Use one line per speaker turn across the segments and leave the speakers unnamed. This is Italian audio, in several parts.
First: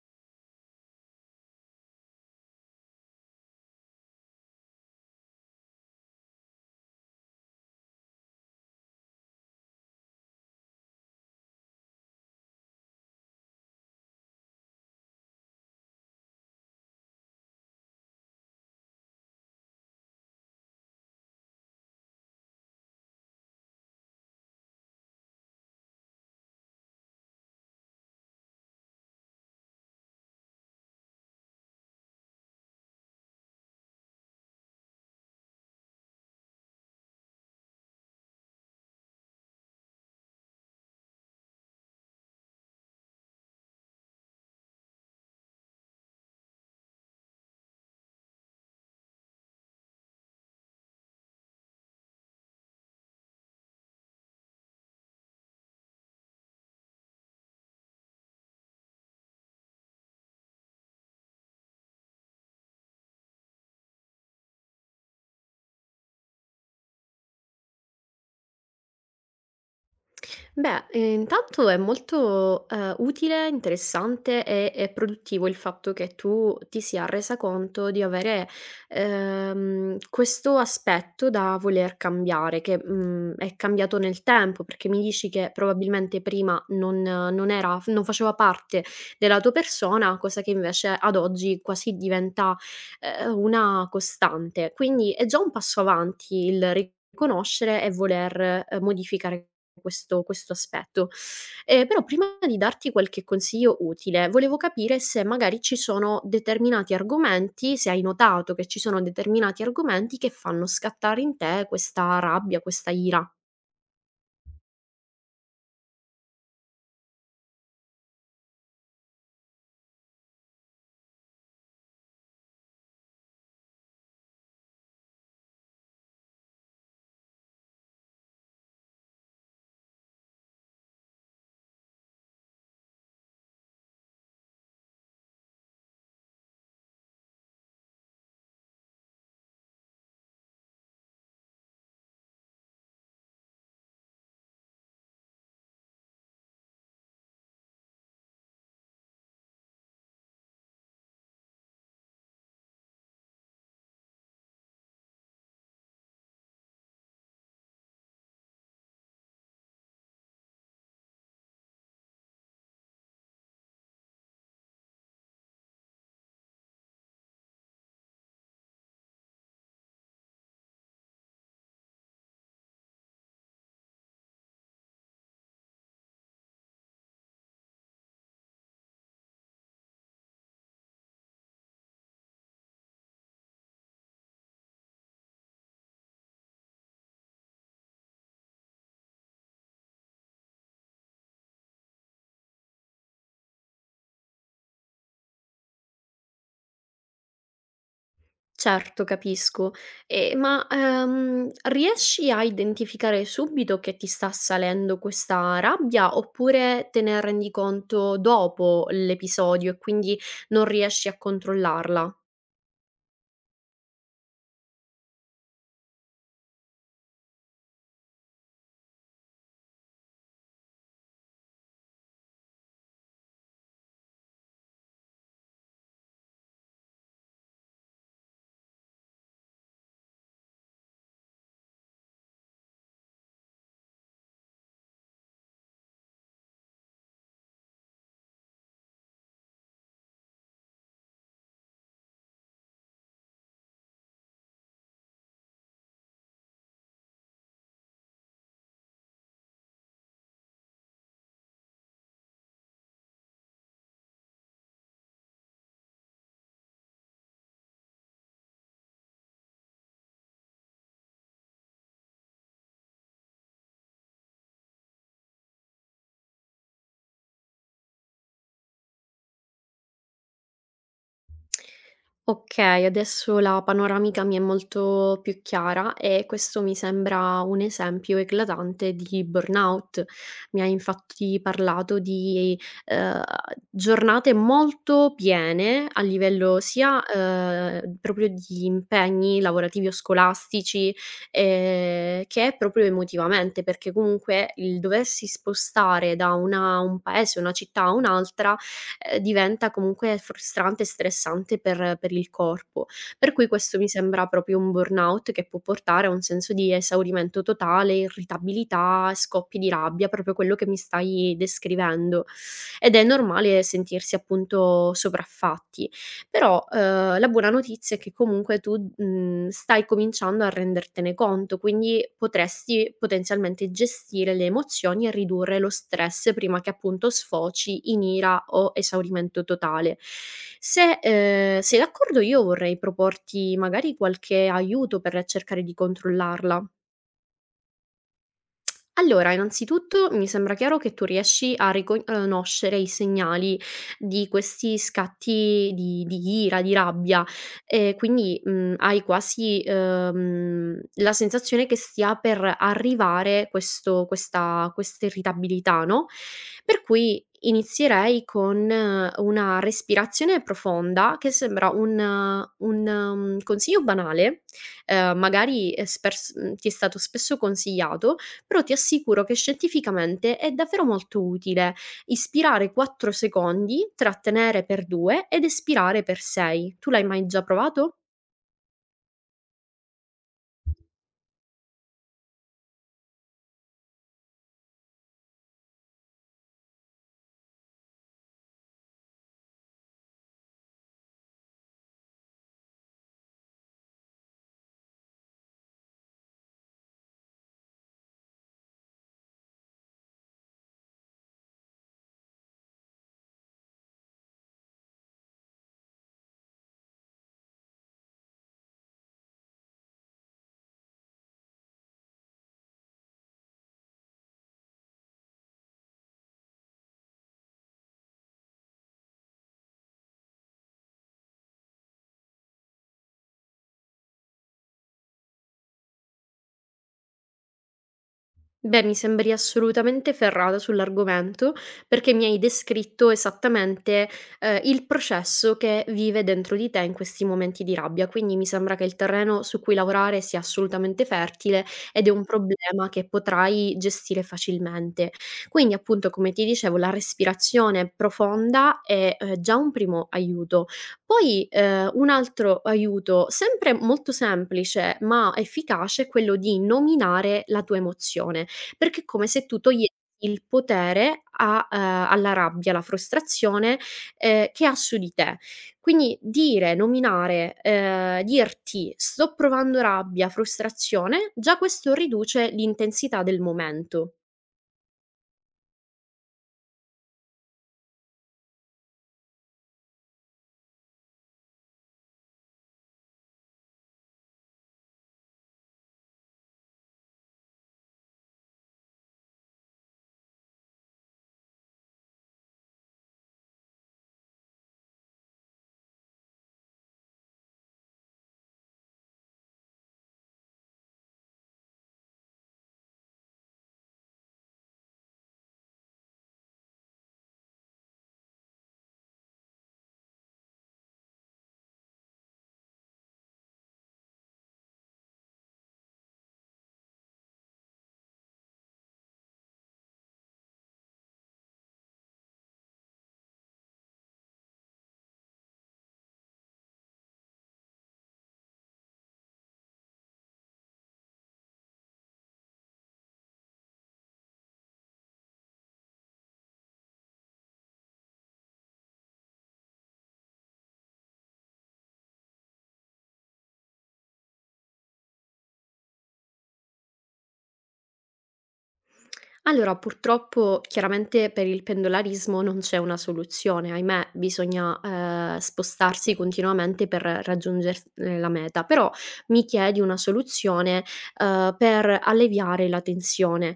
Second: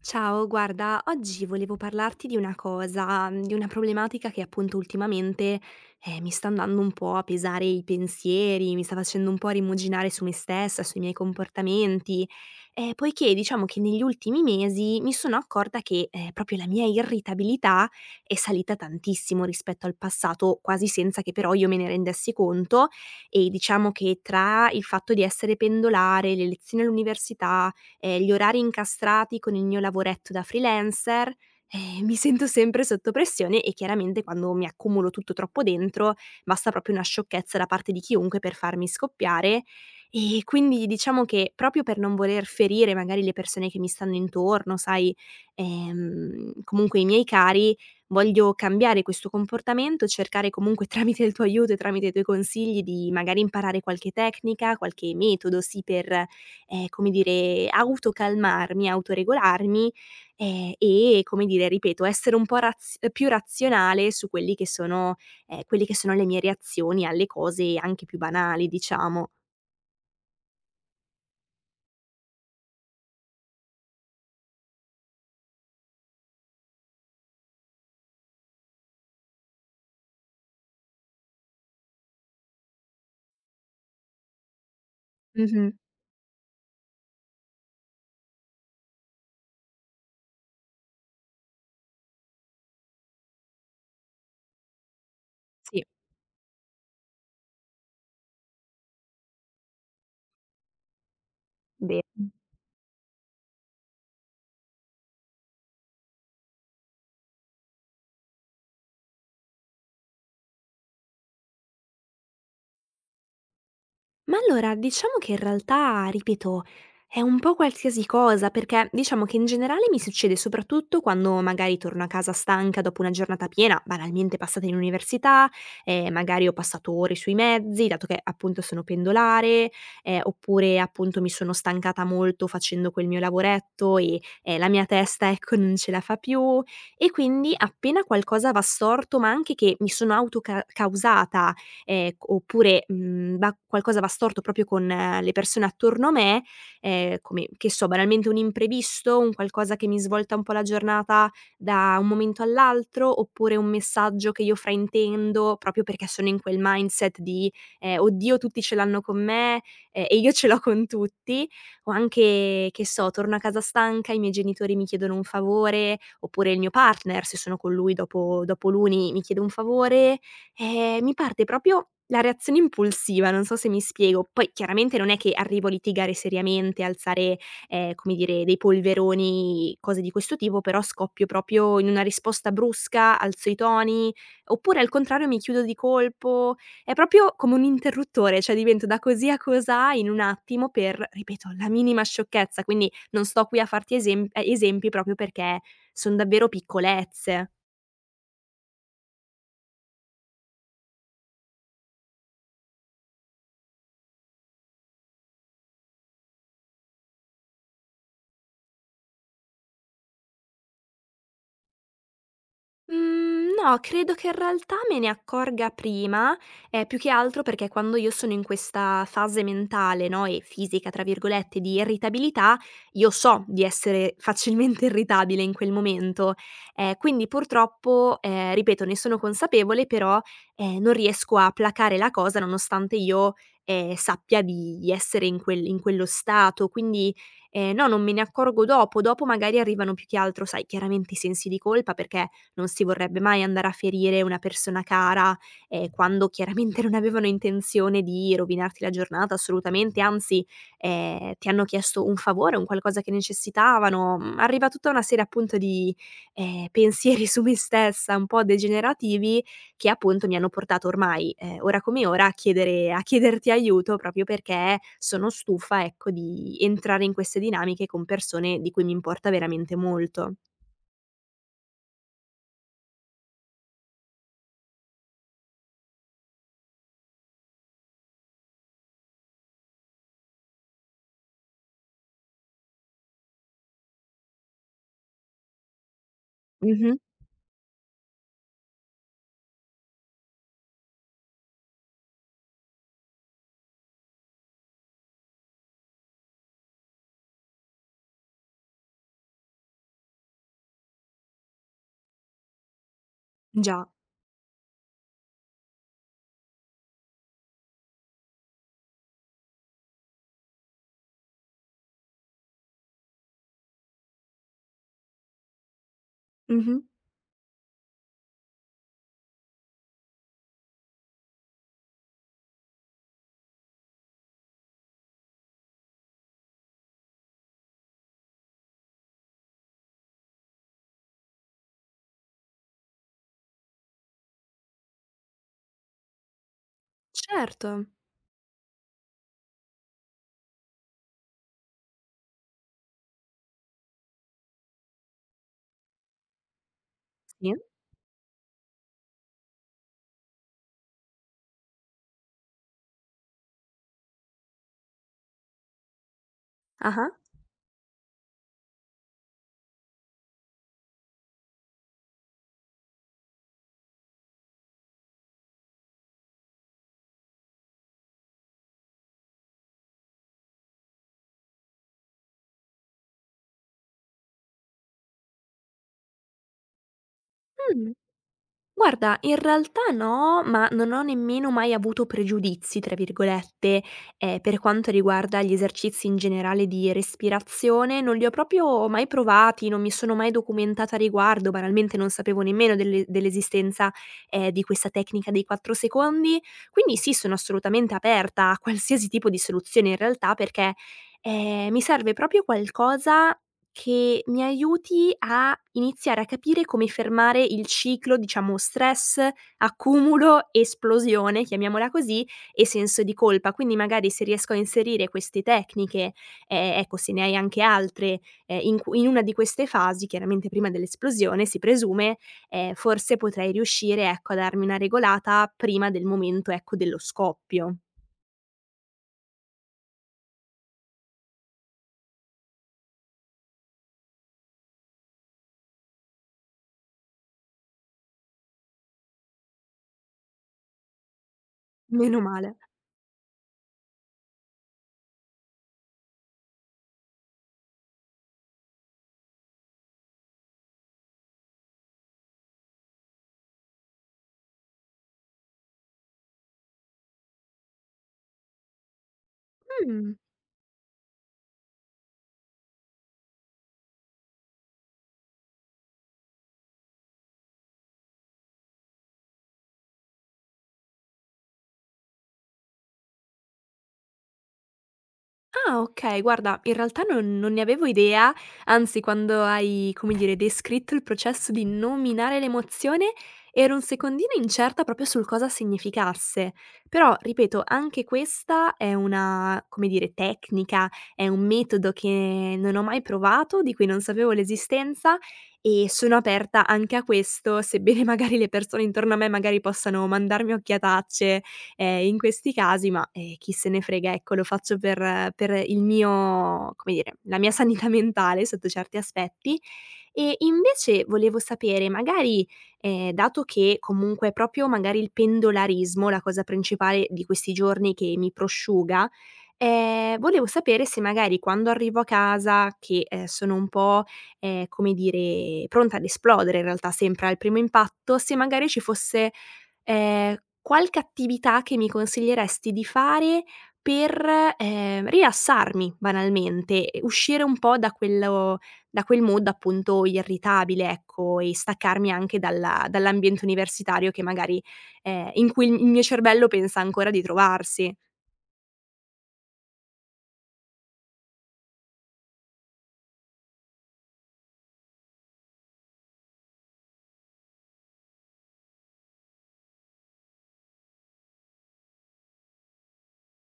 Ciao, guarda, oggi volevo parlarti di una cosa, di una problematica che appunto ultimamente, mi sta andando un po' a pesare i pensieri, mi sta facendo un po' rimuginare su me stessa, sui miei comportamenti, poiché diciamo che negli ultimi mesi mi sono accorta che, proprio la mia irritabilità è salita tantissimo rispetto al passato, quasi senza che però io me ne rendessi conto e diciamo che tra il fatto di essere pendolare, le lezioni all'università, gli orari incastrati con il mio lavoretto da freelancer, mi sento sempre sotto pressione e chiaramente quando mi accumulo tutto troppo dentro, basta proprio una sciocchezza da parte di chiunque per farmi scoppiare. E quindi diciamo che proprio per non voler ferire magari le persone che mi stanno intorno, sai, comunque i miei cari, voglio cambiare questo comportamento, cercare comunque tramite il tuo aiuto e tramite i tuoi consigli di magari imparare qualche tecnica, qualche metodo sì per come dire, autocalmarmi, autoregolarmi, e come dire, ripeto, essere un po' raz più razionale su quelli che sono quelle che sono le mie reazioni alle cose anche più banali, diciamo.
Beh, intanto è molto, utile, interessante e produttivo il fatto che tu ti sia resa conto di avere, questo aspetto da voler cambiare, che, è cambiato nel tempo, perché mi dici che
Mh-mh.
probabilmente prima non era f non faceva parte della tua persona, cosa che invece ad oggi quasi diventa una costante. Quindi è già un passo
Sì.
avanti il riconoscere e voler, modificare questo aspetto. Però
Be
prima di darti qualche consiglio utile, volevo capire se magari ci sono determinati argomenti, se hai notato che ci sono determinati argomenti che fanno scattare in te questa rabbia, questa ira.
Ma allora, diciamo che in realtà, ripeto, è un po' qualsiasi cosa, perché diciamo che in generale mi succede soprattutto quando magari torno a casa stanca dopo una giornata piena, banalmente passata in università, magari ho passato ore sui mezzi, dato che appunto sono pendolare, oppure appunto mi sono stancata molto facendo quel mio lavoretto e la mia testa, ecco, non ce la fa più. E quindi appena qualcosa va storto, ma anche che mi sono autocausata oppure, va qualcosa va storto proprio con le persone attorno a me, come, che so, banalmente un imprevisto, un qualcosa che mi svolta un po' la giornata da un momento all'altro, oppure un messaggio che io fraintendo proprio perché sono in quel mindset di, "Oddio tutti ce l'hanno con me, e io ce l'ho con tutti." O anche, che so, torno a casa stanca, i miei genitori mi chiedono un favore, oppure il mio partner, se sono con lui dopo l'uni, mi chiede un favore, mi parte proprio la reazione impulsiva, non so se mi spiego. Poi chiaramente non è che arrivo a litigare seriamente, alzare, come dire, dei polveroni, cose di questo tipo, però scoppio proprio in una risposta brusca, alzo i toni, oppure al contrario mi chiudo di colpo. È proprio come un interruttore, cioè divento da così a cosà in un attimo per, ripeto, la minima sciocchezza. Quindi non sto qui a farti esempi proprio perché son davvero piccolezze.
Certo, capisco. Ma riesci a identificare subito che ti sta salendo questa rabbia, oppure te ne rendi conto dopo l'episodio e quindi non riesci a controllarla?
Mhmm, no, credo che in realtà me ne accorga prima, più che altro perché quando io sono in questa fase mentale, no, e "fisica" tra virgolette, di irritabilità, io so di essere facilmente irritabile in quel momento. Quindi purtroppo, ripeto, ne sono consapevole però, non riesco a placare la cosa nonostante io, sappia di essere in quello stato. Quindi, no, non me ne accorgo dopo. Dopo magari arrivano più che altro, sai, chiaramente i sensi di colpa perché non si vorrebbe mai andare a ferire una persona cara, quando chiaramente non avevano intenzione di rovinarti la giornata assolutamente, anzi, ti hanno chiesto un favore, un qualcosa che necessitavano. Mhmm, arriva tutta una serie appunto di, pensieri su me stessa un po' degenerativi che appunto mi hanno portato ormai, ora come ora, a chiedere a chiederti aiuto proprio perché sono stufa, ecco, di entrare in queste dinamiche con persone di cui mi importa veramente molto.
Okay, adesso la panoramica mi è molto più chiara e questo mi sembra un esempio eclatante di burnout. Mi hai infatti parlato di, ehm, giornate molto piene a livello
Mh-mh.
sia, proprio di impegni lavorativi o scolastici, che proprio emotivamente, perché comunque il doversi spostare da una un paese, una città a un'altra, diventa comunque frustrante e stressante per il corpo. Per cui questo mi
Già.
sembra proprio un burnout che può portare a un senso di esaurimento totale, irritabilità, scoppi di rabbia, proprio quello che mi stai descrivendo, ed è normale sentirsi appunto sopraffatti. Però,
Mh-mh.
la buona notizia è che comunque tu, stai cominciando a rendertene conto, quindi potresti potenzialmente gestire le emozioni e ridurre lo stress prima che appunto sfoci in ira o esaurimento totale. Se, sei d'accordo, io vorrei proporti magari qualche aiuto per cercare di controllarla.
Certo.
Allora, innanzitutto mi sembra chiaro che tu riesci a riconoscere i segnali di questi scatti di ira, di rabbia,
Sì.
e quindi, hai quasi, la sensazione che stia per arrivare questo questa questa irritabilità, no, per
Ah-ah.
cui inizierei con una respirazione profonda, che sembra un consiglio banale, magari ti è stato spesso consigliato, però ti assicuro che scientificamente è davvero molto utile ispirare 4 secondi, trattenere per 2 ed espirare per 6. Tu l'hai mai già
Mh.
provato?
Guarda, in realtà no, ma non ho nemmeno mai avuto "pregiudizi" tra virgolette, per quanto riguarda gli esercizi in generale di respirazione, non li ho proprio mai provati, non mi sono mai documentata a riguardo, banalmente non sapevo nemmeno dell'esistenza, di questa tecnica dei 4 secondi. Quindi sì, sono assolutamente aperta a qualsiasi tipo di soluzione in realtà, perché, mi serve proprio qualcosa che mi aiuti a iniziare a capire come fermare il ciclo, diciamo, stress, accumulo, esplosione, chiamiamola così, e senso di colpa. Quindi magari se riesco a inserire queste tecniche, ecco se ne hai anche altre, in cu in una di queste fasi, chiaramente prima dell'esplosione si presume, forse potrei riuscire, ecco, a darmi una regolata prima del momento, ecco, dello scoppio.
Beh, mi sembri assolutamente ferrata sull'argomento, perché mi hai descritto esattamente, il processo che vive dentro di te in questi momenti di rabbia, quindi mi sembra che il terreno su cui lavorare sia assolutamente fertile ed è
Meno
un
male.
problema che potrai gestire facilmente. Quindi, appunto, come ti dicevo, la respirazione profonda è, già un primo aiuto. Poi, un altro aiuto, sempre molto semplice ma efficace, è quello di nominare la tua emozione. Perché è come se tu togliessi
Mh.
il potere a alla rabbia, alla frustrazione, che ha su di te. Quindi dire, nominare, dirti: "Sto provando rabbia, frustrazione", già questo riduce l'intensità del momento.
Ah, okay, guarda, in realtà non ne avevo idea, anzi quando hai, come dire, descritto il processo di nominare l'emozione, ero un secondino incerta proprio sul cosa significasse. Però, ripeto, anche questa è una, come dire, tecnica, è un metodo che non ho mai provato, di cui non sapevo l'esistenza e sono aperta anche a questo, sebbene magari le persone intorno a me magari possano mandarmi occhiatacce in questi casi, ma, chi se ne frega, ecco, lo faccio per il mio come dire, la mia sanità mentale sotto certi aspetti. E invece volevo sapere, magari, dato che comunque è proprio magari il pendolarismo, la cosa principale di questi giorni che mi prosciuga, volevo sapere se magari quando arrivo a casa che, sono un po', come dire, pronta ad esplodere in realtà sempre al primo impatto, se magari ci fosse Ehm, qualche attività che mi consiglieresti di fare per, rilassarmi banalmente e uscire un po' da quel mood appunto irritabile, ecco, e staccarmi anche dalla dall'ambiente universitario che magari in cui il mio cervello pensa ancora di trovarsi.
Allora, purtroppo, chiaramente per il pendolarismo non c'è una soluzione, ahimè, bisogna, spostarsi continuamente per raggiunger la meta. Però mi chiedi una soluzione, per alleviare la tensione.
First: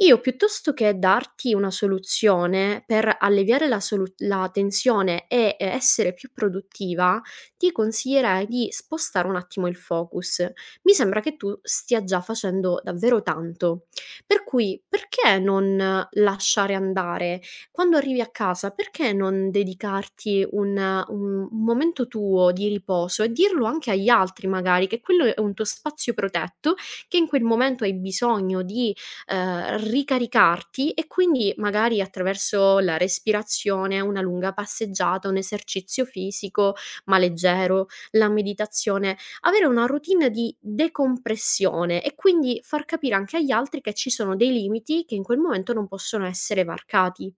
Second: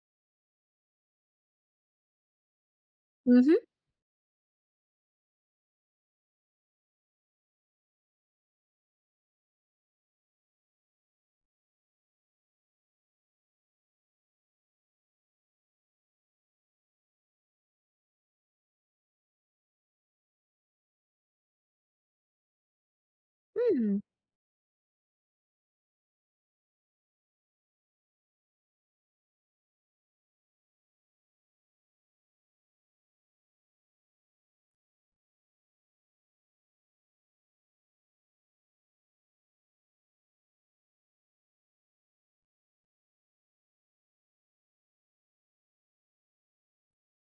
Io, piuttosto che darti una soluzione per
Mh-mh.
alleviare la tensione e, essere più produttiva, ti consiglierei di spostare un attimo il focus. Mi sembra che tu stia già facendo davvero tanto, per cui perché non, lasciare andare? Quando arrivi a casa, perché non dedicarti un un momento tuo di riposo e dirlo anche
Mh.
agli altri, magari, che quello è un tuo spazio protetto, che in quel momento hai bisogno di ricaricarti, e quindi magari attraverso la respirazione, una lunga passeggiata, un esercizio fisico, ma leggero, la meditazione, avere una routine di decompressione, e quindi far capire anche agli altri che ci sono dei limiti che in quel momento non possono essere varcati.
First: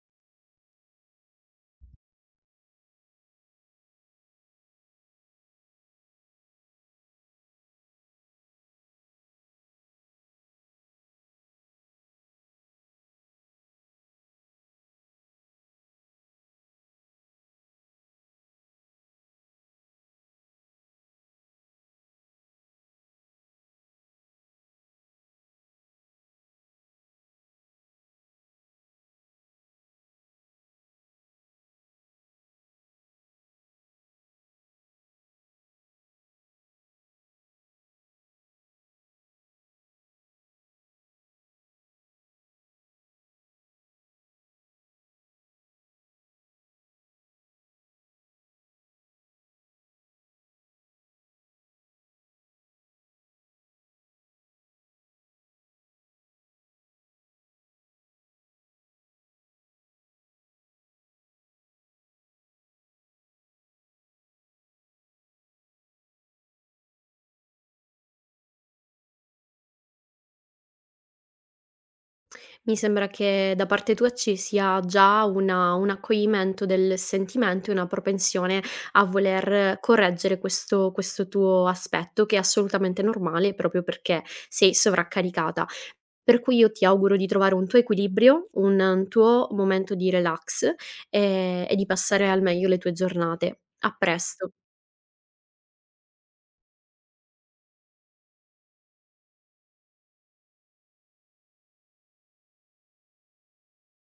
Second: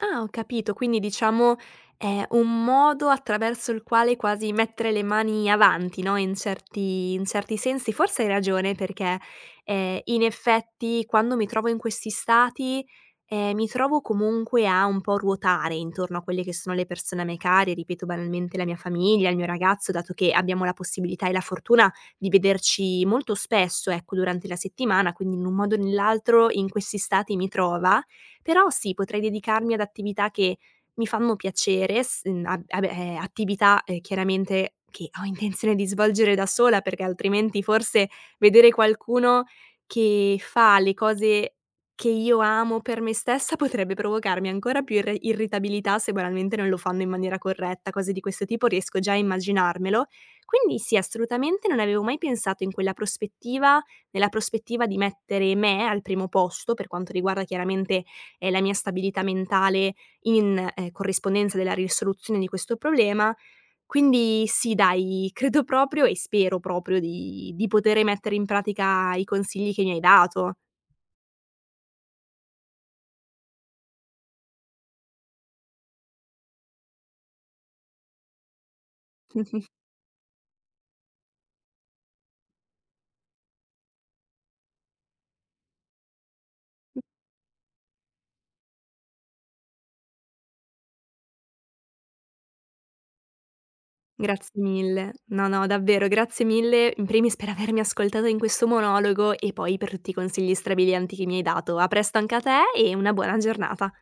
Ah, ho capito. Quindi diciamo è un modo attraverso il quale quasi mettere le mani avanti, no, in certi sensi. Forse hai ragione perché, in effetti quando mi trovo in questi stati, mi trovo comunque a un po' ruotare intorno a quelle che sono le persone a me care, ripeto banalmente la mia famiglia, il mio ragazzo, dato che abbiamo la possibilità e la fortuna di vederci molto spesso, ecco, durante la settimana, quindi in un modo o nell'altro in questi stati mi trova. Però sì, potrei dedicarmi ad attività che mi fanno piacere, s mhmm, a vabbè, attività, chiaramente che ho intenzione di svolgere da sola, perché altrimenti forse vedere qualcuno che fa le cose che io amo per me stessa potrebbe provocarmi ancora più irre irritabilità se banalmente non lo fanno in maniera corretta, cose di questo tipo riesco già a immaginarmelo. Quindi sì, assolutamente non avevo mai pensato in quella prospettiva, nella prospettiva di mettere me al primo posto, per quanto riguarda chiaramente e la mia stabilità mentale in, corrispondenza della risoluzione di questo problema. Quindi sì dai, credo proprio e spero proprio di poter mettere in pratica i consigli che mi hai dato.
Mi sembra che da parte tua ci sia già una un accoglimento del sentimento e una propensione a voler correggere questo tuo aspetto, che è assolutamente normale proprio perché sei sovraccaricata. Per cui io ti auguro di trovare un tuo equilibrio, un tuo momento di relax, e di passare al meglio le tue giornate. A presto.
Grazie mille. No, no, davvero grazie mille in primis per avermi ascoltata in questo monologo e poi per tutti i consigli strabilianti che mi hai dato. A presto anche a te e una buona giornata.